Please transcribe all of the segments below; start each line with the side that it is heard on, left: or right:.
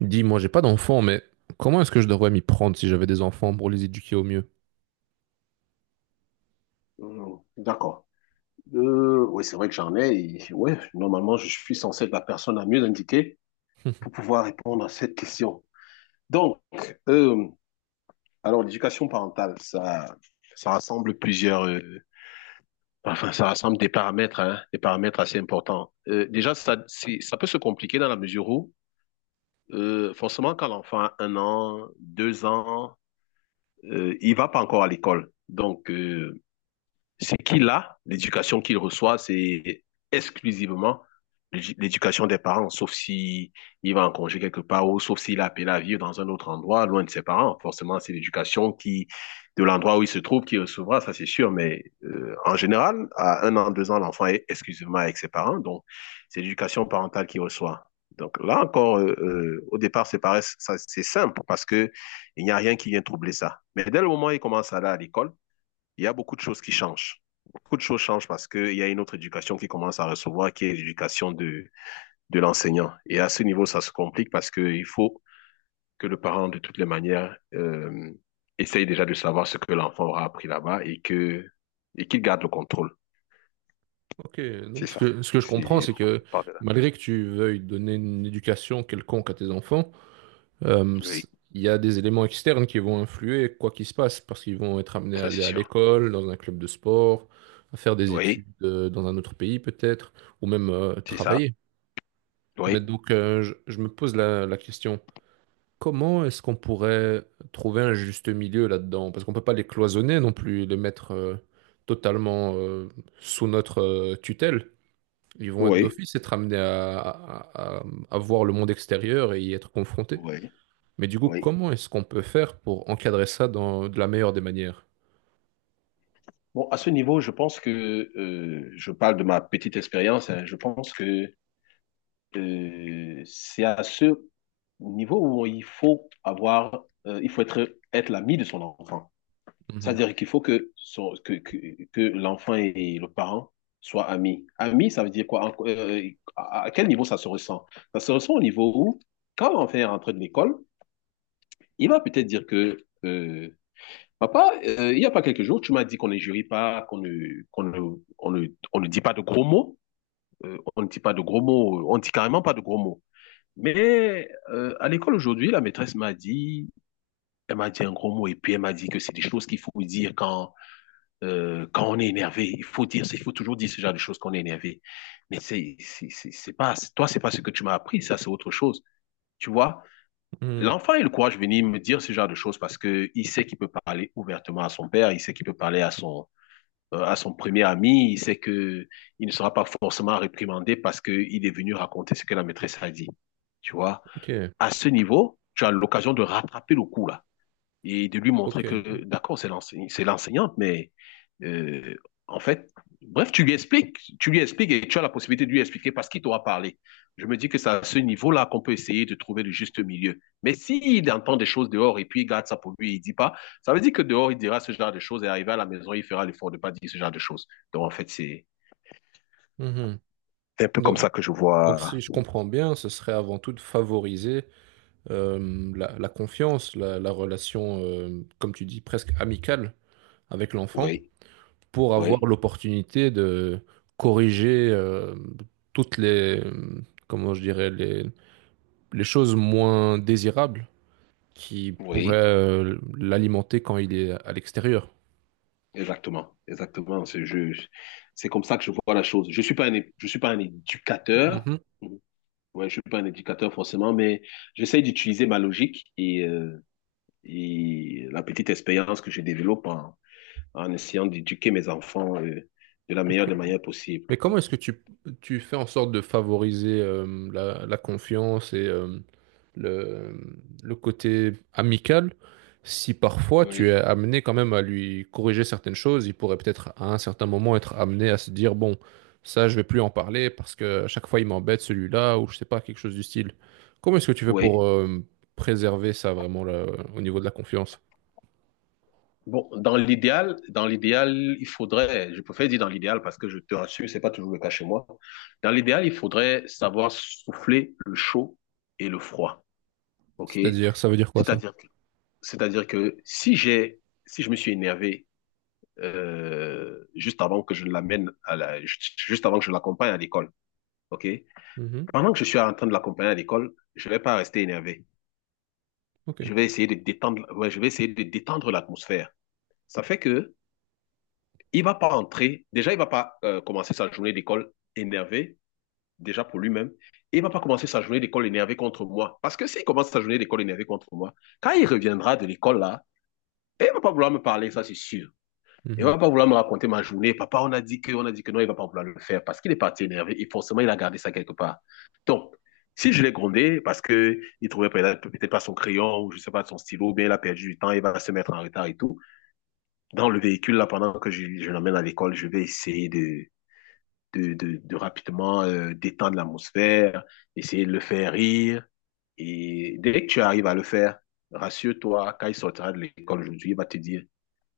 right: Dis, moi, j'ai pas d'enfants, mais comment est-ce que je devrais m'y prendre si j'avais des enfants pour les éduquer au mieux?
left: Mhm. D'accord. Oui, c'est vrai que j'en ai. Et ouais, normalement, je suis censé être la personne la mieux indiquée pour pouvoir répondre à cette question. Donc, euh, alors l'éducation parentale, ça rassemble plusieurs, enfin, ça rassemble des paramètres, hein, des paramètres assez importants. Déjà, ça, ça peut se compliquer dans la mesure où, forcément, quand l'enfant a 1 an, 2 ans, il va pas encore à l'école. Donc, c'est qu'il a, l'éducation qu'il reçoit, c'est exclusivement l'éducation des parents, sauf si il va en congé quelque part ou sauf s'il a appelé à vivre dans un autre endroit, loin de ses parents. Forcément, c'est l'éducation qui, de l'endroit où il se trouve, qui recevra, ça c'est sûr. Mais en général, à 1 an, 2 ans, l'enfant est exclusivement avec ses parents, donc c'est l'éducation parentale qu'il reçoit. Donc là encore, au départ, c'est pareil, ça, c'est simple parce que il n'y a rien qui vient troubler ça. Mais dès le moment où il commence à aller à l'école, il y a beaucoup de choses qui changent. Beaucoup de choses changent parce qu'il y a une autre éducation qui commence à recevoir, qui est l'éducation de l'enseignant. Et à ce niveau, ça se complique parce qu'il faut que le parent, de toutes les manières, essaye déjà de savoir ce que l'enfant aura appris là-bas et qu'il garde le contrôle.
right: Ok,
left: C'est
right: donc ce
left: ça.
right: que, ce que je comprends,
left: Si
right: c'est que
left: on parle de là.
right: malgré que tu veuilles donner une éducation quelconque à tes enfants,
left: Oui,
right: il y a des éléments externes qui vont influer quoi qu'il se passe, parce qu'ils vont être amenés à
left: ça c'est
right: aller à
left: sûr.
right: l'école, dans un club de sport, à faire des études
left: Oui,
right: dans un autre pays peut-être, ou même
left: c'est ça.
right: travailler. Mais
left: Oui.
right: donc, je me pose la question. Comment est-ce qu'on pourrait trouver un juste milieu là-dedans? Parce qu'on peut pas les cloisonner non plus, les mettre totalement sous notre tutelle. Ils vont être
left: Oui,
right: d'office être amenés à voir le monde extérieur et y être confrontés.
left: oui,
right: Mais du coup,
left: oui.
right: comment est-ce qu'on peut faire pour encadrer ça dans, de la meilleure des manières?
left: Bon, à ce niveau, je pense que je parle de ma petite expérience. Hein, je pense que c'est à ce niveau où il faut avoir, il faut être l'ami de son enfant.
right: Mhm.
left: C'est-à-dire qu'il faut que, que l'enfant et le parent soient amis. Amis, ça veut dire quoi? À quel niveau ça se ressent? Ça se ressent au niveau où, quand l'enfant est rentré de l'école, il va peut-être dire que, euh, papa, il n'y a pas quelques jours, tu m'as dit qu'on ne jurie pas, qu'on ne, on ne, on ne dit pas de gros mots. On ne dit pas de gros mots, on ne dit carrément pas de gros mots. Mais à l'école aujourd'hui, la maîtresse m'a dit, elle m'a dit un gros mot et puis elle m'a dit que c'est des choses qu'il faut dire quand on est énervé. Il faut dire, il faut toujours dire ce genre de choses quand on est énervé. Mais c'est pas, toi, c'est pas ce que tu m'as appris, ça, c'est autre chose. Tu vois,
right: Mhm.
left: l'enfant a le courage de venir me dire ce genre de choses parce que il sait qu'il peut parler ouvertement à son père, il sait qu'il peut parler à son premier ami, il sait que il ne sera pas forcément réprimandé parce que il est venu raconter ce que la maîtresse a dit. Tu vois?
right: Ok,
left: À ce niveau, tu as l'occasion de rattraper le coup là et de lui montrer
right: ok.
left: que d'accord, c'est l'enseignante, mais euh, en fait, bref, tu lui expliques et tu as la possibilité de lui expliquer parce qu'il t'aura parlé. Je me dis que c'est à ce niveau-là qu'on peut essayer de trouver le juste milieu. Mais s'il entend des choses dehors et puis il garde ça pour lui et il dit pas, ça veut dire que dehors il dira ce genre de choses et arrivé à la maison il fera l'effort de pas dire ce genre de choses. Donc en fait, c'est
right: Mhm.
left: un peu comme
right: Donc,
left: ça que je
right: donc si
left: vois.
right: je comprends bien, ce serait avant tout de favoriser la confiance, la relation, comme tu dis, presque amicale avec l'enfant
left: Oui,
right: pour avoir
left: oui,
right: l'opportunité de corriger toutes les, comment je dirais, les choses moins désirables qui pourraient
left: oui.
right: l'alimenter quand il est à l'extérieur.
left: Exactement, exactement. C'est comme ça que je vois la chose. Je suis pas un, je suis pas un éducateur.
right: Mhm.
left: Ouais, je suis pas un éducateur forcément, mais j'essaye d'utiliser ma logique et la petite expérience que je développe en essayant d'éduquer mes enfants de la meilleure
right: Ok,
left: des manières possibles.
right: mais comment est-ce que tu fais en sorte de favoriser la confiance et le côté amical si parfois tu es
left: Oui.
right: amené quand même à lui corriger certaines choses, il pourrait peut-être à un certain moment être amené à se dire, bon, ça je vais plus en parler parce que à chaque fois il m'embête celui-là ou je sais pas, quelque chose du style. Comment est-ce que tu fais pour
left: Oui.
right: préserver ça vraiment là, au niveau de la confiance?
left: Bon, dans l'idéal, il faudrait, je préfère dire dans l'idéal parce que je te rassure, c'est pas toujours le cas chez moi. Dans l'idéal, il faudrait savoir souffler le chaud et le froid. OK?
right: C'est-à-dire, ça veut dire quoi ça?
left: C'est-à-dire que, c'est-à-dire que si je me suis énervé, juste avant que je l'amène juste avant que je l'accompagne à l'école. OK?
right: Mhm.
left: Pendant que je suis en train de l'accompagner à l'école, je vais pas rester énervé.
right: Ok.
left: Je vais essayer de détendre, ouais, je vais essayer de détendre l'atmosphère. Ça fait que, il ne va pas entrer. Déjà, il ne va pas commencer sa journée d'école énervé, déjà pour lui-même. Et il ne va pas commencer sa journée d'école énervé contre moi. Parce que s'il commence sa journée d'école énervé contre moi, quand il reviendra de l'école là, il ne va pas vouloir me parler, ça c'est sûr. Il ne
right: Mhm.
left: va pas vouloir me raconter ma journée. Papa, on a dit que non, il ne va pas vouloir le faire parce qu'il est parti énervé et forcément il a gardé ça quelque part. Donc, si je l'ai grondé parce que il trouvait peut-être pas son crayon ou je ne sais pas son stylo, bien il a perdu du temps, il va se mettre en retard et tout. Dans le véhicule là, pendant que je l'emmène à l'école, je vais essayer de de rapidement détendre l'atmosphère, essayer de le faire rire. Et dès que tu arrives à le faire, rassure-toi, quand il sortira de l'école aujourd'hui, il va te dire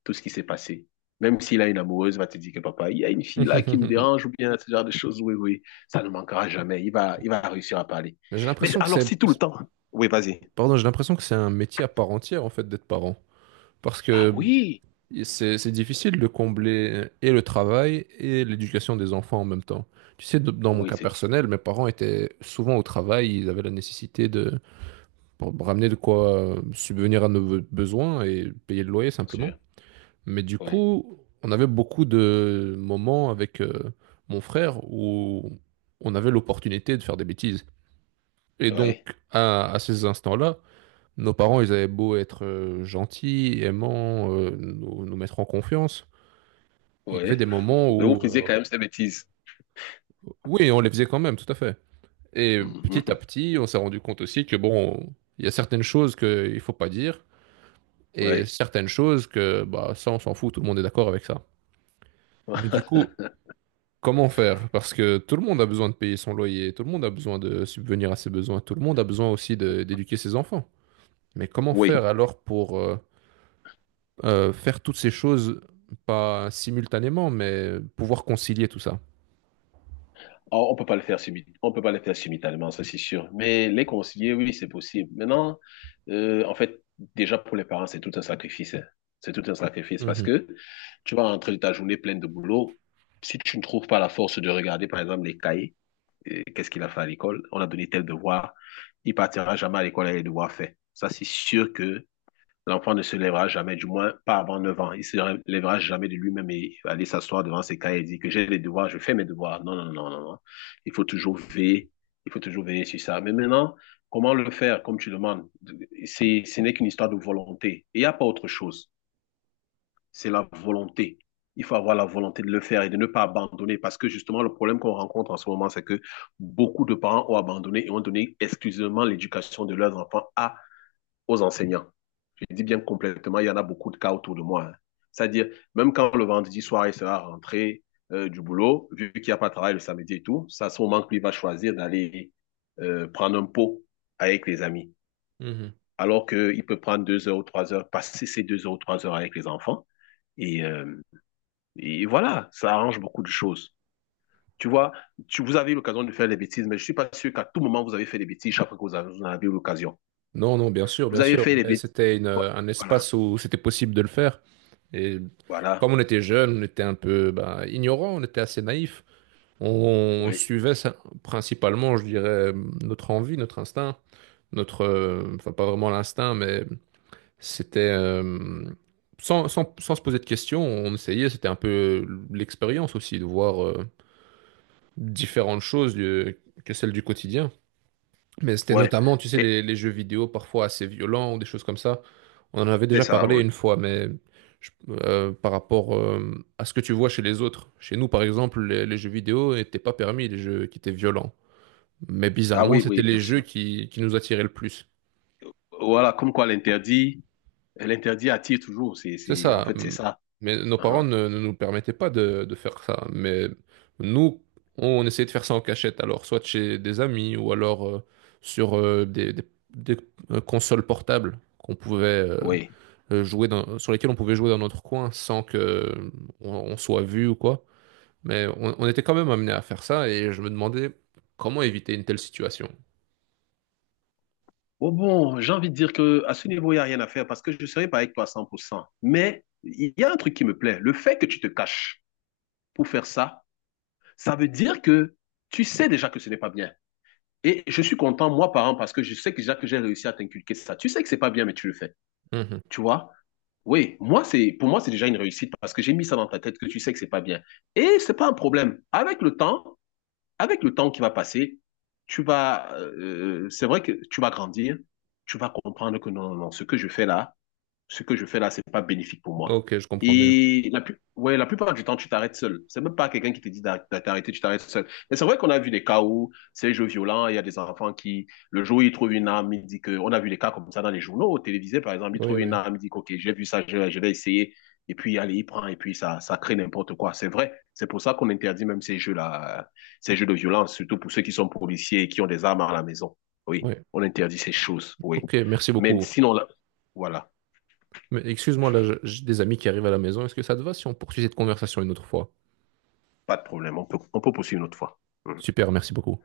left: tout ce qui s'est passé. Même s'il a une amoureuse, il va te dire que papa, il y a une fille là qui me dérange ou bien ce genre de choses. Oui, oui, ça ne manquera jamais. Il va réussir à parler.
right: J'ai
left: Mais
right: l'impression que
left: alors,
right: c'est
left: si tout le temps, oui, vas-y.
right: pardon, j'ai l'impression que c'est un métier à part entière, en fait, d'être parent. Parce
left: Ah
right: que
left: oui,
right: c'est difficile de combler et le travail et l'éducation des enfants en même temps. Tu sais, dans mon
left: oui,
right: cas
left: c'est
right: personnel,
left: difficile,
right: mes parents étaient souvent au travail, ils avaient la nécessité de pour me ramener de quoi subvenir à nos besoins et payer le loyer
left: bien
right: simplement.
left: sûr.
right: Mais du
left: Oui,
right: coup, on avait beaucoup de moments avec mon frère où on avait l'opportunité de faire des bêtises. Et donc,
left: oui,
right: à ces instants-là, nos parents, ils avaient beau être gentils, aimants, nous, nous mettre en confiance. Il y avait
left: oui.
right: des moments
left: Mais vous faisiez quand même ces bêtises.
right: oui, on les faisait quand même, tout à fait. Et petit à petit, on s'est rendu compte aussi que, bon, il y a certaines choses qu'il ne faut pas dire, et
left: Oui.
right: certaines choses que, bah, ça, on s'en fout, tout le monde est d'accord avec ça. Mais du coup, comment faire? Parce que tout le monde a besoin de payer son loyer, tout le monde a besoin de subvenir à ses besoin, tout le monde a besoin aussi d'éduquer ses enfants. Mais comment
left: Oui.
right: faire alors pour... faire toutes ces choses, pas simultanément, mais pouvoir concilier tout ça.
left: Oh, on peut pas le faire simultanément, ça c'est sûr. Mais les concilier, oui, c'est possible. Maintenant, en fait, déjà pour les parents, c'est tout un sacrifice. Hein. C'est tout un sacrifice parce
right: Mhm,
left: que tu vas rentrer de ta journée pleine de boulot. Si tu ne trouves pas la force de regarder, par exemple, les cahiers, qu'est-ce qu'il a fait à l'école? On a donné tel devoir. Il partira jamais à l'école avec les devoirs faits. Ça, c'est sûr que l'enfant ne se lèvera jamais, du moins pas avant 9 ans. Il ne se lèvera jamais de lui-même et aller s'asseoir devant ses cahiers et dire que j'ai les devoirs, je fais mes devoirs. Non, non, non, non, non. Il faut toujours veiller. Il faut toujours veiller sur ça. Mais maintenant, comment le faire, comme tu demandes? Ce n'est qu'une histoire de volonté. Il n'y a pas autre chose. C'est la volonté. Il faut avoir la volonté de le faire et de ne pas abandonner parce que justement, le problème qu'on rencontre en ce moment, c'est que beaucoup de parents ont abandonné et ont donné exclusivement l'éducation de leurs enfants aux enseignants. Je dis bien complètement, il y en a beaucoup de cas autour de moi. Hein. C'est-à-dire, même quand le vendredi soir, il sera rentré du boulot, vu qu'il n'y a pas de travail le samedi et tout, c'est ça, son manque, lui, va choisir d'aller prendre un pot avec les amis.
right: mhm.
left: Alors qu'il peut prendre 2 heures ou 3 heures, passer ces 2 heures ou 3 heures avec les enfants. Et, euh, et voilà, ça arrange beaucoup de choses. Tu vois, vous avez eu l'occasion de faire des bêtises, mais je ne suis pas sûr qu'à tout moment, vous avez fait des bêtises chaque fois que vous en avez eu l'occasion.
right: Non, non, bien sûr,
left: Vous
right: bien
left: avez
right: sûr.
left: fait des
right: Mais
left: bêtises.
right: c'était une, un
left: Voilà,
right: espace où c'était possible de le faire. Et
left: voilà,
right: comme on était jeunes, on était un peu bah, ignorants, on était assez naïfs. On,
left: oui,
right: suivait principalement, je dirais, notre envie, notre instinct, notre, enfin pas vraiment l'instinct, mais c'était sans se poser de questions, on essayait. C'était un peu l'expérience aussi de voir, différentes choses que celles du quotidien. Mais c'était
left: ouais.
right: notamment, tu sais,
left: Et
right: les jeux vidéo parfois assez violents ou des choses comme ça. On en avait
left: c'est
right: déjà
left: ça,
right: parlé
left: oui.
right: une fois, mais par rapport à ce que tu vois chez les autres. Chez nous, par exemple, les jeux vidéo n'étaient pas permis, les jeux qui étaient violents. Mais
left: Ah
right: bizarrement,
left: oui,
right: c'était
left: oui, bien
right: les jeux
left: sûr.
right: qui nous attiraient le plus.
left: Voilà, comme quoi l'interdit, l'interdit attire toujours. C'est,
right: C'est
left: c'est, en
right: ça.
left: fait, c'est ça.
right: Mais nos parents
left: Uhum.
right: ne nous permettaient pas de faire ça. Mais nous, on essayait de faire ça en cachette. Alors, soit chez des amis ou alors sur consoles portables qu'on pouvait
left: Oui.
right: jouer sur lesquelles on pouvait jouer dans notre coin sans que on soit vu ou quoi. Mais on était quand même amené à faire ça et je me demandais comment éviter une telle situation.
left: Bon, bon, j'ai envie de dire que à ce niveau, il n'y a rien à faire parce que je ne serai pas avec toi à 100%. Mais il y a un truc qui me plaît. Le fait que tu te caches pour faire ça, ça veut dire que tu sais déjà que ce n'est pas bien. Et je suis content, moi, parent, parce que je sais que déjà que j'ai réussi à t'inculquer ça. Tu sais que c'est pas bien, mais tu le fais.
right: Mhm.
left: Tu vois? Oui, moi c'est pour moi c'est déjà une réussite parce que j'ai mis ça dans ta tête que tu sais que c'est pas bien. Et c'est pas un problème. Avec le temps qui va passer, tu vas c'est vrai que tu vas grandir, tu vas comprendre que non non non, ce que je fais là, ce que je fais là, c'est pas bénéfique pour moi.
right: Ok, je comprends mieux.
left: Et ouais, la plupart du temps, tu t'arrêtes seul. C'est même pas quelqu'un qui te dit d'arrêter, tu t'arrêtes seul. Mais c'est vrai qu'on a vu des cas où c'est jeux violents, il y a des enfants qui, le jour où ils trouvent une arme, ils disent on a vu des cas comme ça dans les journaux, télévisés par exemple, ils
right: Oui,
left: trouvent une
right: oui.
left: arme, ils disent, OK, j'ai vu ça, je vais essayer. Et puis, allez, il prend, et puis ça crée n'importe quoi. C'est vrai. C'est pour ça qu'on interdit même ces jeux-là, ces jeux de violence, surtout pour ceux qui sont policiers et qui ont des armes à la maison. Oui,
right: Oui.
left: on interdit ces choses, oui.
right: Ok, merci
left: Mais
right: beaucoup.
left: sinon, là, voilà.
right: Mais excuse-moi, là, j'ai des amis qui arrivent à la maison. Est-ce que ça te va si on poursuit cette conversation une autre fois?
left: Pas de problème, on peut poursuivre une autre fois. Mm.
right: Super, merci beaucoup.